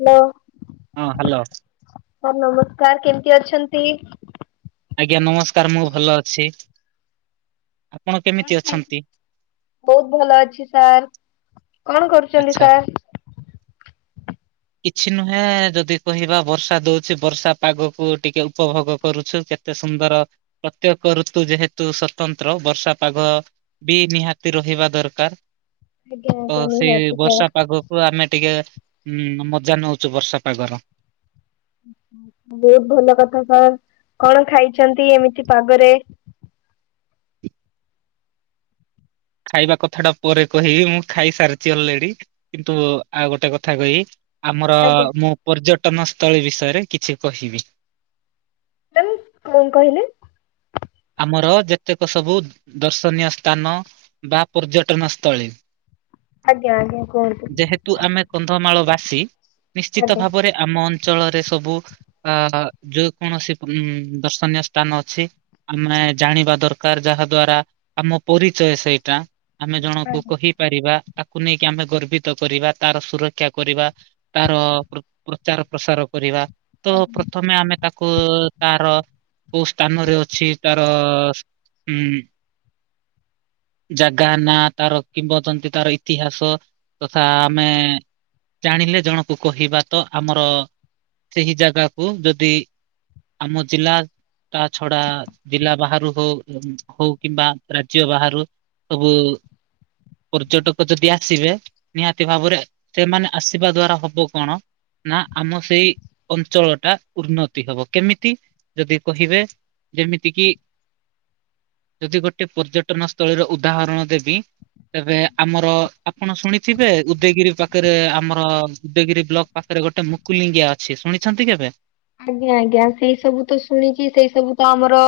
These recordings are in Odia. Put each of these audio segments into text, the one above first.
ହ୍ୟାଲୋ। ହଁ ହ୍ୟାଲୋ। ସାର୍ ନମସ୍କାର, କେମିତି ଅଛନ୍ତି? ଆଜ୍ଞା ନମସ୍କାର, ମୁଁ ଭଲ ଅଛି। ଆପଣ କେମିତି ଅଛନ୍ତି? ବହୁତ ଭଲ ଅଛି ସାର୍। କଣ କରୁଛନ୍ତି ଆଚ୍ଛା। ସାର୍? [inaudible] କିଛି ନୁହେଁ ଯଦି କହିବା ବର୍ଷା ଦଉଛି ବର୍ଷା ପାଗକୁ ଟିକେ ଉପଭୋଗ କରୁଛୁ, କେ ତେ ସୁନ୍ଦର, ପ୍ରତ୍ୟେକ ଋତୁ ଯେହେତୁ ସତନ୍ତ୍ର ବର୍ଷା ପାଗ ବି ନିହାତି ରହିବା ଦରକାର। ଆଜ୍ଞା ତ ଆଜ୍ଞା ସେଇ ନିହାତି ବର୍ଷା ସାର୍। ପାଗକୁ ଆମେ ଟିକେ ଉଁ ମଜା ନଉଛୁ ବର୍ଷା ପାଗର। ବହୁତ ଭଲ କଥା ସାର୍। କଣ ଖାଇଛନ୍ତି ଏମିତି ପାଗରେ? ଖାଇବା କଥାଟା ପରେ କହିବି, ମୁଁ ଖାଇସାରିଛି ଅଲରେଡି କିନ୍ତୁ ଆଉ ଗୋଟେ କଥା କହିବି। ଆମର ଆଜ୍ଞା ମୁଁ ପର୍ଯ୍ୟଟନସ୍ଥଳୀ ବିଷୟରେ କିଛି କହିବି। ଆଁ କଣ କହିଲେ? ଆମର ଯେତେକ ସବୁ ଦର୍ଶନୀୟ ସ୍ଥାନ ବା ପର୍ଯ୍ୟଟନ ସ୍ଥଳୀ। ଆଜ୍ଞା ଆଜ୍ଞା କୁହନ୍ତୁ। ତୁ ଆମେ କନ୍ଧମାଳ ବାସି ନିଶ୍ଚିତ ଆଜ୍ଞା ଭାବରେ ଆମ ଅଞ୍ଚଳରେ ସବୁ ଏ ଯେ କୌଣସି ଦର୍ଶନୀୟ ସ୍ଥାନ ଅଛି। ଆମେ ଜାଣିବା ଦରକାର ଯାହା ଦ୍ଵାରା ଆମ ପରିଚୟ ସେଇଟା ଆମେ ଜଣଙ୍କୁ ଆଜ୍ଞା। କହି ପାରିବା ତାକୁ ନେଇକି ଆମେ ଗର୍ବିତ କରିବା ତାର ସୁରକ୍ଷା କରିବା ତାର ପ୍ର-ପ୍ରଚାର ପ୍ରସାର କରିବା। ତ ପ୍ରଥମେ ଆମେ ତାକୁ ତାର କୋଉ ସ୍ଥାନରେ ଅଛି ତାର- ଉହୁଁ। ଜାଗା ନା ତାର କିମ୍ବନ୍ଦନ୍ତୀ ତାର ଇତିହାସ ତଥା ଆମେ ଜାଣିଲେ ଜଣକୁ କହିବା ତ ଆମର ସେହି ଜାଗାକୁ ଯଦି ଆମ ଜିଲ୍ଲା ତା ଛଡା ଜିଲ୍ଲା ବାହାରୁ ହଉ ହଉ କିମ୍ବା ରାଜ୍ୟ ବାହାରୁ ସବୁ ପର୍ଯ୍ୟଟକ ଯଦି ଆସିବେ ନିହାତି ଭାବରେ ସେମାନେ ଆସିବା ଦ୍ଵାରା ହବ କଣ ନା ଆମ ସେଇ ଅଞ୍ଚଳ ଟା ଉନ୍ନତି ହବ କେମିତି ଯଦି କହିବେ ଯେମିତି କିି ଯଦି ଗୋଟେ ପର୍ଯ୍ୟଟନ ସ୍ଥଳୀର ଉଦାହରଣ ଦେବି ତେବେ ଆମର ଆପଣ ଶୁଣିଥିବେ ଉଦୟଗିରି ପାଖରେ ଆମର ଉଦୟଗିରି ବ୍ଲକ୍ ପାଖରେ ଗୋଟେ ମୁକୁଲିଙ୍ଗିଆ ଅଛି ଶୁଣିଛନ୍ତି କେବେ? ଆଜ୍ଞା ଆଜ୍ଞା ସେଇ ସବୁ ତ ଶୁଣିଚି ସେଇ ସବୁ ତ ଆମର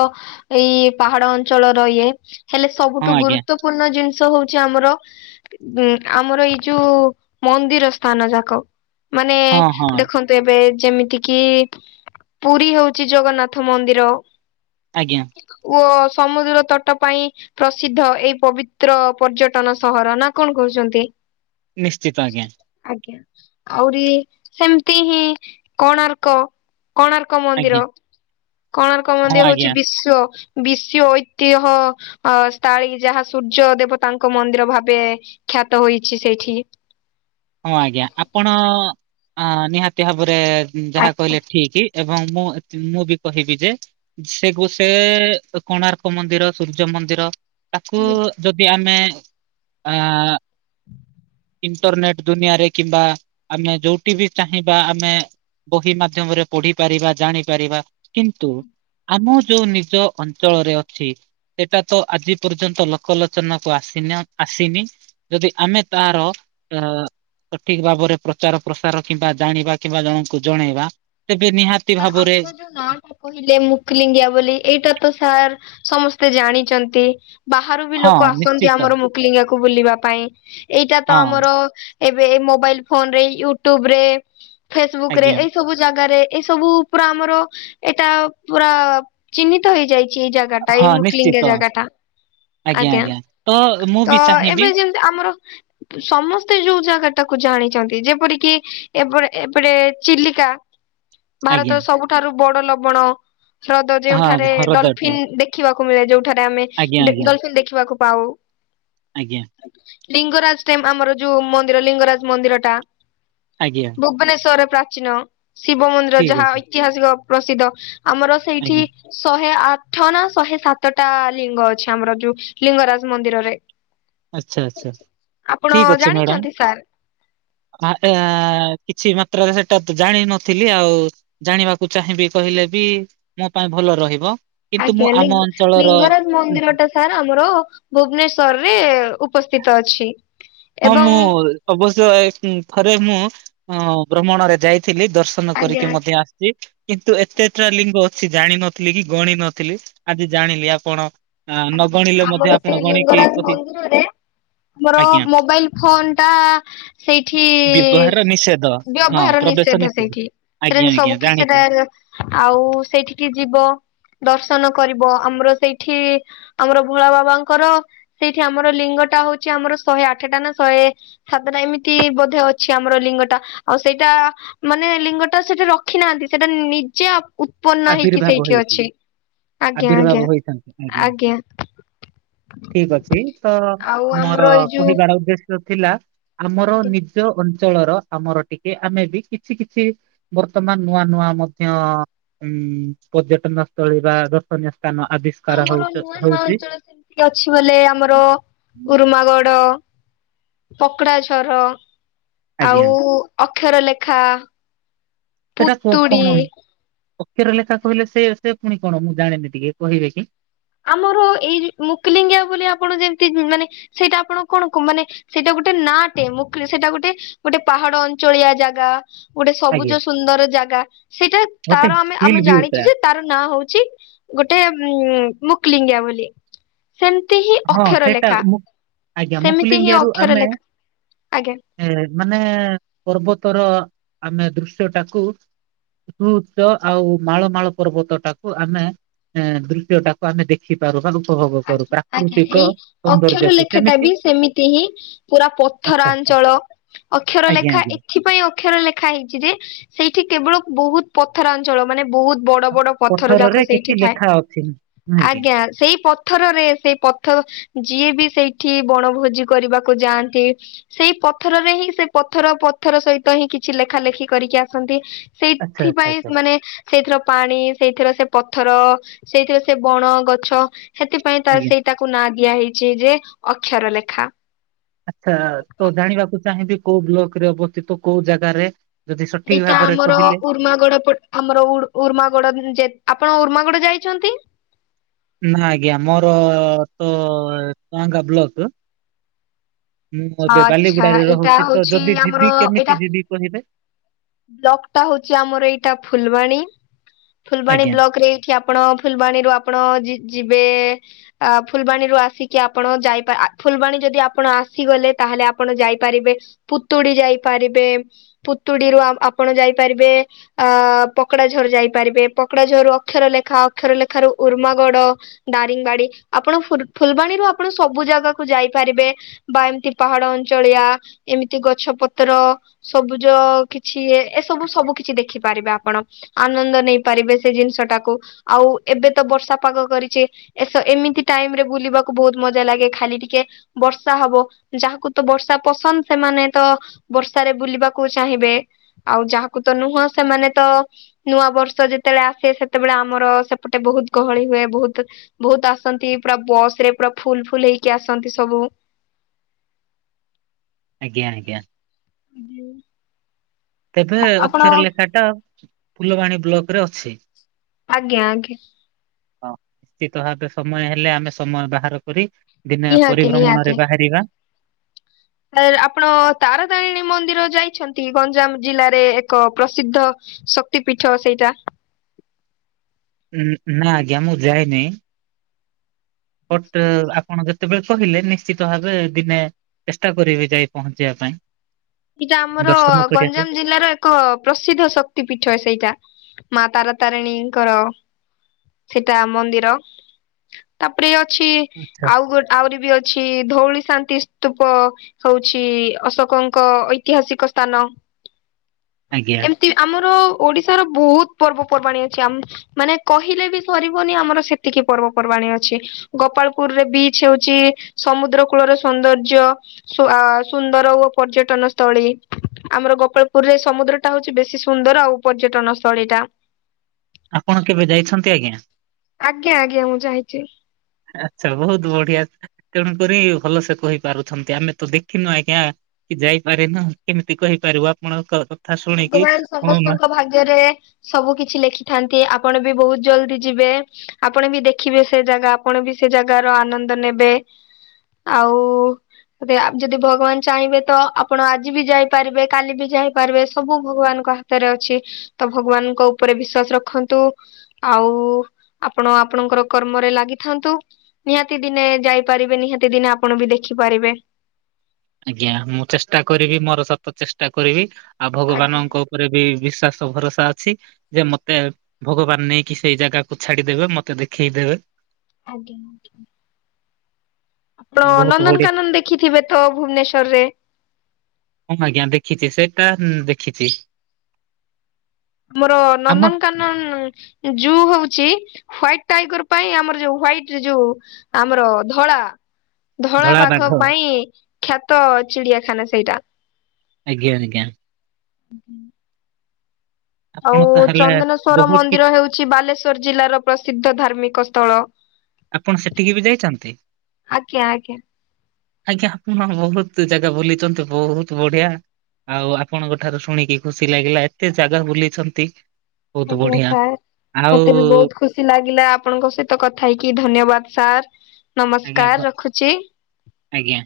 ଏଇ ପାହାଡ ଅଞ୍ଚଳର ଇଏ ହେଲେ ହଁ ସବୁଠୁ ଆଜ୍ଞା ଗୁରୁତ୍ୱ ପୂର୍ଣ୍ଣ ଜିନିଷ ହଉଚି ଆମର ଆମର ଏଇ ଯୋଉ ମନ୍ଦିର ସ୍ଥାନ ଯାକ। ମାନେ ହଁ ହଁ ଦେଖନ୍ତୁ ଏବେ ଯେମିତି କିି ପୁରୀ ହଉଚି ଜଗନ୍ନାଥ ମନ୍ଦିର ଆଜ୍ଞା। ଓ ସମୁଦ୍ର ତଟ ପାଇଁ ପ୍ରସିଦ୍ଧ ଏଇ ପବିତ୍ର ପର୍ଯ୍ୟଟନ ସହର ନା କଣ କହୁଚନ୍ତି? ନିଶ୍ଚିତ ଆଜ୍ଞା ଆଜ୍ଞା ଆହୁରି ହେମତି ହିଁ କୋଣାର୍କ କୋଣାର୍କ ଆଜ୍ଞା ମନ୍ଦିର। କୋଣାର୍କ ହଁ ମନ୍ଦିର ହଉଚି ଆଜ୍ଞା ବିଶ୍ଵ ବିଶଓଐତିହ୍ୟ ଅ ସ୍ଥାଳୀ ଯାହା ସୂର୍ଯ୍ୟ ଦେବତାଙ୍କ ମନ୍ଦିର ଭାବେ ଖ୍ୟାତ ହୋଇଛି ସେଇଠି। ହଁ ଆଜ୍ଞା ଆପଣ ଅ- ନିହାତି ଭାବରେ ଯାହା କହିଲେ ଆଜ୍ଞା। ଠିକି ଏବଂ ମୁଁ ମୁଁ ବି କହିବି ଯେ ସେ ଗୋ ସେ-କୋଣାର୍କ ମନ୍ଦିର ସୂର୍ଯ୍ୟ ମନ୍ଦିର ତାକୁ ଯଦି ଆମେ ଆ [unintelligible] ଇଣ୍ଟରନେଟ ଦୁନିଆରେ କିମ୍ବା ଆମେ ଯୋଉଟି ବି ଚାହିଁବା ଆମେ ବହି ମାଧ୍ୟମରେ ପଢିପାରିବା ଜାଣିପାରିବା କିନ୍ତୁ ଆମ ଯୋଉ ନିଜ ଅଞ୍ଚଳରେ ଅଛି ସେଇଟା ତ ଆଜି ପର୍ଯ୍ୟନ୍ତ ଲୋକଲୋଚନକୁ ଆସିନ ଆସିନି ଯଦି ଆମେ ତାର ଅ ସଠିକ ଭାବରେ ପ୍ରଚାର ପ୍ରସାର କିମ୍ବା ଜାଣିବା କିମ୍ବା ଜଣଙ୍କୁ ଜଣେଇବା ତେବେ ନିହାତି ଭାବରେ [unintelligible] କହିଲେ ମୁକ୍ଲିଙ୍ଗିଆ ବୋଲି ଏଇଟା ତ ସାର୍ ସମସ୍ତେ ଜାଣିଚନ୍ତି। ବାହାରୁ ବି ହଁ ଲୋକ ଆସନ୍ତି ନିଶ୍ଚିତ ଆମର ମୁକଲିଙ୍ଗାକୁ ବୁଲିବା ପାଇଁ ଏଇଟା ତ ହଁ ଆମର। ଏବେ ଏ ମୋବାଇଲ୍ ଫୋନ୍ ରେ ୟୁଟୁବ୍ ରେ ଫେସବୁକ୍ ରେ ଆଜ୍ଞା ଏଇ ସବୁ ଜାଗାରେ। ଏ ସବୁ ପୁରା ଆମର ଏଇଟା ପୁରା ଚିହ୍ନିତ ହେଇଯାଇଛି ଜାଗା। ଟା ଏଇ ହଁ ନିଶ୍ଚିତ ମୁକ୍ଲିଙ୍ଗ ଜାଗାଟା ଆଜ୍ଞା ତ ମୁଁ ତ ବି ଚାହିଁବି ଏବେ ଯେମ ଯେ ଆମର। ସମସ୍ତେ ଯୋଉ ଜାଗା ଟାକୁ ଜାଣିଛନ୍ତି ଯେପରିକି ଏପଟେ ଏପଟେ ଚିଲିକା। ଆଜ୍ଞା ଭାରତର ସବୁଠାରୁ ବଡ ଲବଣ। ହ୍ରଦ ହଁ ଯେଉଁଠାରେ ହ୍ରଦଟେ ଡଲଫିିନ ଦେଖିବାକୁ ମିଳେ ଯୋଉଠାରେ ଆମେ ଆଜ୍ଞା ଡେ ଆଜ୍ଞା ଡଲଫିନ ଦେଖିବାକୁ ପାଉ। ଆଜ୍ଞା। ଲିଙ୍ଗରାଜ ଟାଇମ୍ ଆମର ଯୋଉ ମନ୍ଦିର ଲିଙ୍ଗରାଜ ମନ୍ଦିରଟା। ଆଜ୍ଞା। ଭୁବନେଶ୍ୱରେ ପ୍ରାଚୀନ ଶିବ ମନ୍ଦିର ଠିକ୍ ଯାହା ଅଛି ଐତିହାସିକ ପ୍ରସିଦ୍ଧ ଆମର ସେଇଠି। ଆଜ୍ଞା ଶହେ ଆଠ ନା ଶହେ ସାତଟା ଲିଙ୍ଗ ଅଛି ଆମର ଯୋଉ। ଲିଙ୍ଗରାଜ ମନ୍ଦିରରେ ଆଚ୍ଛା ଆଚ୍ଛା ଆପଣ ଜାଣିଚନ୍ତି ସାର୍? ଫାଷ୍ଟ ଏରା କିଛି ମାତ୍ରାରେ ସେଟା ତ ଜାଣିିନଥିଲି ଆଉ। ଜାଣିବାକୁ ଚାହିଁବି କହିଲେ ବି ମୋ ପାଇଁ ଭଲ ରହିବ। କିନ୍ତୁ ମୁଁ ଆଜ୍ଞା ଆମ ଲିଙ୍ଗ ଅଞ୍ଚଳର ଲିଙ୍ଗରାଜ ମନ୍ଦିର ଟା ସାର୍ ଆମର ଭୁବନେଶ୍ଵରରେ। ଉପସ୍ଥିତ ଅଛି। ହଁ ଏବଂ ମୁଁ ଅବଶ୍ୟ ଏକ ଥରେ ମୁଁ ଅ ଭ୍ରମଣରେ ଯାଇଥିଲି ଦର୍ଶ ଶନ ଆଜ୍ଞା କରିକି ମଧ୍ୟ ଆସଚି କିନ୍ତୁ ଏତେଟା ଲିଙ୍ଗ ଅଛି ଜାଣିନଥିଲି କି ଗଣ ନଥିଲି। ଆଜି ଜାଣିଲି ଆପଣ। ଆ ନ ଗଣିଲେ ଆଜ୍ଞା ମଧ୍ୟ ଆମର ଆପଣ ସେ ଗଣିକି ଲିଙ୍ଗରାଜ କହି ମନ୍ଦିରରେ ଆମର ଆଜ୍ଞା। ମୋବାଇଲ୍। ଫୋନ୍ ଟା ସେଇଠି ବ୍ୟବହାର ନିଷେଧ ହଁ ବ୍ୟବହାର ପ୍ରବେଶ ନିଷେଧ ସେଇଠି। ସେଟା ଆଜ୍ଞା ଯେମତି ଆଜ୍ଞା ସବୁକି ଜାଣିଛି ସେଟା। ଆଉ ସେଇଠିକି ଯିବ ଦର୍ଶନ କରିବ ଆମର ସେଇଠି। ଆମର ଭୋଳା ବାବାଙ୍କର ସେଇଠି ଆମର ଲିଙ୍ଗଟା ହଉଛି ଆମର ଶହେ ଆଠଟା ନା ଶହେ। ସାତଟା ଏମିତି ବୋଧେ ଅଛି ଆମର ଲିଙ୍ଗ ଟା ଆଉ ସେଇଟା। ମାନେ ଲିଙ୍ଗଟା ସେଠେ ରଖିନାହାନ୍ତି ସେଟା ନିଜେ ଉତ୍ପନ୍ନ ହେଇକି ଆବିର୍ଭାବ ସେଇଠି ହେଇଛି ଅଛି ଆଜ୍ଞା ଆଜ୍ଞା। ହୁଁ ହୁଁ ଆଜ୍ଞା ଠିକ୍ ଅଛି ତ ଆଉ ମୋର ଆମର ଏଇ ଯୋଉ କହିବାର ଉଦ୍ଦେ ଶ୍ୟ ଥିଲା ଆମର ଆଜ୍ଞା ନି ଜ ଅଞ୍ଚଳର ଆମର ଟିକେ ଆମେ ବି କିଛି କିଛି ବର୍ତ୍ତମାନ ନୂଆ ନୂଆ ମଧ୍ୟ। ଉଁ ପର୍ଯ୍ୟଟନ ସ୍ଥଳୀ ବା ଦର୍ଶନୀୟ ସ୍ଥାନ ଆଦି। ଆମର ନୂଆ ନୂଆ ଅଞ୍ଚଳ ସେମିତି ଅଛି ବୋଲେ ଆମର ଉରୁମାଗଡ। ପକ୍ଡାଝର। ଆଉ ଆଜ୍ଞା। ଅକ୍ଷର ଲେଖା ସେଟା କ ପୁତୁଡ଼ି। କଣ ଅକ୍ଷର ଲେଖା କହିଲେ ସେ ସେ ପୁଣି କଣ ମୁଁ ଜାଣିନି ଟିକେ କହିବେ କି? ଆମର ଏଇ ମୁକୁଲିଙ୍ଗା ବୋଲି ଆପଣ ଯେମତି ମାନେ ସେଇଟା ଆପଣ କଣ କ ମାନେ। ସେଇଟା ଗୋଟେ ନାଁ ଟେ ମୁଖ ସେଇଟା ଗୋଟେ ଗୋଟେ ପାହାଡ ଅଞ୍ଚଳିଆ ଜାଗା। ଗୋଟେ ଆଜ୍ଞା ସବୁଜ ସୁନ୍ଦର ଜାଗା ସେଇଟା ଗୋଟେ ତାର ଆମେ ଆମେ ହିଲ୍ ଭିଉଟା ଜାଣିଛୁ ଯେ। ତାର ନାଁ ହଉଛି ଗୋଟେ ଉଁ ମୁକ୍ଲିଙ୍ଗିଆ ବୋଲି। ସେମତି ହିଁ ହଁ ଅକ୍ଷର ସେଇଟା ଲେଖା ମୁଁ ଆଜ୍ଞା ସେମିତି ହିଁ ମୁକୁଳିଙ୍ଗିଆରୁ ଅକ୍ଷର ଆମେ ଲେଖା। ଆଜ୍ଞା। ଏ ମାନେ ପର୍ବତର ଆମେ ଦୃଶ୍ୟ ଟାକୁ। ଦେଖୁଚ ଆଉ ମାଳମାଳ ପର୍ବତ ଟାକୁ ଆମେ ଦୃଶ୍ୟଟାକୁ ଆମେ ଦେ ଖିପାରୁ ବା [unintelligible] ଭୋଗ କରୁ ପା। ଆଜ୍ଞା ଆଜ୍ଞା ଏଇ ଅକ୍ଷର ଲେଖାଟା ବି ସେମିତି ହିଁ ପୁରା ଆଚ୍ଛା ଆଚ୍ଛା ପଥରାଞ୍ଚଳ ଅକ୍ଷର ଆଜ୍ଞା ଲେଖା ଆଜ୍ଞା ଇ ଏଥିପାଇଁ ଅକ୍ଷର ଲେଖା ହେଇଛି ଯେ ସେଇଠି କେବଳ ବହୁତ ପଥରା ଅଞ୍ଚଳ ମାନେ ବହୁତ ବଡ ବଡ ପଥର ଯାକ ପଥରରେ ସେଇଠି କିଛି ଥାଏ, ଲେଖା ଅଛି ନୁହେଁ କି ଆଜ୍ଞା ସେଇ ପ ଥରରେ ସେଇ ପଥର ଯିଏ ବି ସେଇଠି ବଣଭୋଜି କରିବାକୁ ଯାଆନ୍ତି ସେଇ ପଥରରେ ହିଁ ସେ ପଥର ପଥର ସହିତ ହିଁ କିଛି ଲେଖା ଲେଖି କରିକି ଆସନ୍ତି। ଆଚ୍ଛା ଆଚ୍ଛା ସେଇଥିପାଇଁ ଆଚ୍ଛା ମାନେ ସେଇଥିର ପାଣି ସେଇଥିର ସେ ପଥର-ଅ-ଅ-ଅ ସେଇଥିର ସେ ବଣ, ଗଛ ସେଥିପାଇଁ ତା ଆଜ୍ଞା ସେଇ ତାକୁ ନାଁ ଦିଆ ହେଇଛି ଯେ ଅକ୍ଷର ଲେଖା। ଆଚ୍ଛା-ଆ-ଆ-ଆ ତ ଜାଣିବାକୁ ଚାହିଁବି କୋଉ ବ୍ଲକ ରେ ଅବସ୍ଥିତ କୋଉ ଜାଗାରେ? ଯଦି ସଠିକ ଏଇଟା ଭାବରେ ଆମର କହିଲେ ଉର୍ମାଗଡ ପ ଆମର ଉଡ୍ ଉର୍ମାଗଡ ଯେ, ଆପଣ ଉର୍ମାଗଡ ଯାଇଛନ୍ତି? ନା ଆଜ୍ଞା ମୋର-ଅ-ଅ-ଅ ତ-ଅ-ଅ-ଅ ଟୁଆଁଙ୍ଗା ବ୍ଲକ ର। ମୁଁ ଏବେ ଆଚ୍ଛା ବାଲିଗୁଡାରେ ଏଇଟା ରହୁଛି, ତ ହଉଛି ଯଦି ଆମର ଯିବି ଏଇଟା କେମିତି ଯିବି କହିବେ? ବ୍ଲକ ଟା ହଉଛି ଆମର ଏଇଟା ଫୁଲବାଣୀ, ଫୁଲବାଣୀ ଆଜ୍ଞା ବ୍ଲକ ରେ କି ଆପଣ ଫୁଲବାଣୀରୁୁ ଆପଣ ଯି ଯିବେ-ଏ-ଏ-ଏ ଅ-ଅ ଫୁଲବାଣୀରୁ ଆସିକି ଆପଣ ଯାଇ ପା ଆ ଫୁଲବାଣୀ ଯଦି ଆପଣ ଆସିଗଲେ ତାହେଲେ ଆପଣ ଯାଇପାରିବେ। ପୁତୁଡି ଯାଇପାରିବେ ପୁତୁଡିରୁ ଆ ଆପଣ ଯାଇପାରିବେ ଆ-ଆ ପକଡା ଝର ଯାଇପାରିବେ, ପକଡା ଝରରୁ ଅକ୍ଷର ଲେଖା, ଅକ୍ଷର ଲେଖାରୁ ଉର୍ମାଗଡ। ଦାରିଙ୍ଗବାଡି ଆପଣ ଫୁଲବାଣୀରୁ ଆପଣ ସବୁ ଜାଗାକୁ ଯାଇପାରିବେ। ବା ଏମିତି ପାହାଡ ଅଞ୍ଚଳିଆ ଏମିତି ଗଛ ପତ୍ର ସବୁଜ-ଅ-ଅ କି ଛି ଏ ଏସବୁ ସବୁ କିଛି ଦେଖିପାରିବେ ଆପଣ। ଆନନ୍ଦ ନେଇ ପାରିବେ ସେ ଜିନିଷ ଟାକୁ ଆଉ ଏବେ ତ ବର୍ଷା ପାଗ କରିଛି। ଏସ ଏମିତି ଟାଇମ ରେ ବୁଲିବାକୁ ବହୁତ ମଜା ଲାଗେ ଖାଲି ଟିକେ ବର୍ଷା ହବ ଯାହାକୁ ତ ବର୍ଷା ପସନ୍ଦ ସେମାନେ ତ ବର୍ଷାରେ ବୁଲିବାକୁ ଚାହିଁବେ ଆଉ ଯାହାକୁ ତ ନୁହଁ ସେମାନେ ତ-ଅ ନୂଆ ବର୍ଷ ଯେତେବେଳେ ଆସେ ସେତେବେଳେ ଆମର ସେପଟେ ବହୁତ ଗହଳି ହୁଏ ବହୁତ ବହୁତ ଆସନ୍ତି ପୁରା ବସ୍ ରେ ପୁରା ଫୁଲ ଫୁଲ ହେଇକି ଆସନ୍ତି ସବୁ। ଆଜ୍ଞା ଆଜ୍ଞା। ତେବେ ଆପଣ ଅକ୍ଷର ଲେଖା ଟା ଫୁଲବାଣୀ ବ୍ଲକରେ ଅଛି? ଆଜ୍ଞା ଆଜ୍ଞା। ହଁ ନିଶ୍ଚିତ ଭାବେ ସମୟ ହେଲେ ଆମେ ସମୟ ବାହାର କରି ଦିନେ ନିହାତି ପରିଭ୍ରମଣରେ ବାହାରିବା। ହେଲେ ଆପଣ ତାରା ତାରିଣୀ ମନ୍ଦିର ଯାଇଛନ୍ତି ଗଞ୍ଜାମ ଜିଲ୍ଲାରେ ଏକ ପ୍ରସିଦ୍ଧ ଶକ୍ତି ପୀଠ ସେଇଟା। ହୁଁ ହୁଁ ନା ଆଜ୍ଞା ମୁଁ ଯାଏନି। ବଟ ଆପଣ ଯ [unintelligible] କହିଲେ ନିଶ୍ଚିତ ଭାବେ ଦିନେ ଚେଷ୍ଟା କରିବି ଯାଇ ପହଞ୍ଚିବା ପାଇଁ। ଏଟା ଦର୍ଶନ ଆମର-ଅ-ଅ କରିବା ପାଇଁ ଗଞ୍ଜାମ ଜିଲ୍ଲାର ଏକ୍ କ ପ୍ରସିଦ୍ଧ ଶକ୍ତି ପୀଠ ସେଇଟା ମା ତାରାତାରିଣୀଙ୍କର। ସେଟା ମନ୍ଦିର। ତାପରେ ଅଛି ଆଚ୍ଛା ଆଉ ଗୋ ଆହୁରି ବି ଅଛି-ଇ-ଇ ଧଉଳି ଶାନ୍ତି ସ୍ତୂପ ହଉଛି-ଇ-ଇ ଅଶୋକ ଙ୍କ ଏକ ଐତିହାସିକ ସ୍ଥାନ। ଆଜ୍ଞା। ନ୍ତି ଆମର ଓଡିଶାର ବହୁତ ପର୍ବପର୍ବାଣି ଅଛି ଆମ ମାନେ କହିଲେ ବି ସରିବନି ଆମର ସେତିକି ପର୍ବପର୍ବାଣୀ ଅଛି। ଗୋପାଳପୁରରେ ବିଚ ହଉଛି। ସମୁଦ୍ର କୂଳରେ ସୌନ୍ଦର୍ଯ୍ୟ। ସୁ ଆ ସୁନ୍ଦର ଓ ପର୍ଯ୍ୟଟନ ସ୍ଥଳୀ। ଆମର ଗୋପାଳପୁରରେ ସମୁଦ୍ର ଟା ହଉଛି ବେଶୀ ସୁନ୍ଦର ଆଉ ପର୍ଯ୍ୟଟନ ସ୍ଥଳୀ ଟା। ଆପଣ କେବେ ଯାଇଛନ୍ତି ଆଜ୍ଞା? ଆଜ୍ଞା ଆଜ୍ଞା! ମୁଁ ଯାଇଚି। ଆଚ୍ଛା ବହୁତ ବଢିଆ ତେଣୁକରି ଭଲ ସେ କହିପାରୁଛନ୍ତି ଆମେ ତ ଦେଖିନୁ ଆଜ୍ଞା। କି ଯାଇପାରେ ନା କେମିତି କହିପାରିବୁ ଆପଣ ଙ୍କ ଭଗବାନ ସମସ୍ତଙ୍କ ଭାଗ୍ୟରେ ସବୁ କିଛି ଲେଖିଥାନ୍ତି। ଆପଣ ବି ବହୁତ ଜଲଦି ଯିବେ। ଆପଣ ବି ଦେଖିବେ ସେ ଜାଗା। ଆପଣ ବି ସେ ଜାଗାର ଆନନ୍ଦ ନେବେ। ଆଉ ରେ ଯଦି ଭଗବାନ ଚାହିଁବେ ତ ଆପଣ ଆଜି ବି ଯାଇପାରିବେ କାଲି ବି ଯାଇପାରିବେ। ସବୁ ଭଗବାନଙ୍କ ହାତରେ ଅଛି ତ ଭଗବାନଙ୍କ ଉପରେ ବିଶ୍ଵାସ ରଖନ୍ତୁ। ଆଉ ଆପଣ ଆପଣଙ୍କର କର୍ମରେ ଲାଗିଥାନ୍ତୁ। ନିହାତି ଦିନେ ଯାଇପାରିବେନି ହେଟି ଦିନେ ଆପଣ ବି ଦେଖିପାରିବେ। ଆଜ୍ଞା! ମୁଁ ଚେଷ୍ଟା କରିବି ମୋର ସତ ଚେଷ୍ଟା କରିବି। ଆଉ ଆଜ୍ଞା ଭଗବାନଙ୍କ ଉପରେ ବି ବିଶ୍ଵାସ ଭରସା ଅଛି। ଯେ ମତେ ଭଗବାନ ନେଇକି ସେଇ ଜାଗାକୁ ଛାଡିଦେବେ। ମତେ ଦେଖେଇ ଦେବେ। ଆଜ୍ଞା। ତ ବହୁତ ବଢିଆ। ନନ୍ଦନକାନନ ଦେଖିଥିବେ ତ ଭୁବନେଶ୍ୱର ରେ? ହଁ ଆଜ୍ଞା ଦେଖିଚି ସେଇଟା ଦେଖିଚି। ଆମର ଆମ ନନ୍ଦନକାନନ ଜୁଉ ହଉଚି ହ୍ୱାଇଟି ଟାଇଗର ପାଇଁ ଆମର ଯୋଉ ହ୍ଵାଇଟ ରେ ଯୋଉ ଆମର ଧଳା ଧଳା ବାଘ ପାଇଁ ଖ୍ୟାତ ଚିଡିଆଖାନା ସେଇଟା। ଆଜ୍ଞା ଆଜ୍ଞା। [unintelligible] ଆପଣ ଆଉ ତାହେଲେ ଚନ୍ଦନେଶ୍ଵର ବହୁତ କି ମନ୍ଦିର ହେଉଛି ବାଲେଶ୍ଵର ଜିଲ୍ଲାର ପ୍ରସିଦ୍ଧ ଧାର୍ମିକ ସ୍ଥଳ। ଆପଣ ସେଠିକି ବି ଯାଇଚନ୍ତି? ଆଜ୍ଞା ଆଜ୍ଞା ଆଜ୍ଞା [unintelligible] ବହୁତ ଜାଗା ବୁଲିଛନ୍ତି ବହୁତ ବଢିଆ। ଆଉ ଆପଣଙ୍କ ଠାରୁ ଶୁଣିକି ଖୁସି ଲାଗିଲା ଏତେ ଜାଗା ବୁଲିଛନ୍ତି। ବହୁତ ଆଜ୍ଞା ବଢିଆ। ସାର୍! ଆଉ ମତେ ବି ବହୁତ ଖୁସି ଲାଗିଲା ଆପଣଙ୍କ ସହିତ କଥା ହେଇକି ଧନ୍ୟବାଦ ସାର୍ ଆଜ୍ଞା ନମସ୍କାର ରଖୁଚି। ଆଜ୍ଞା।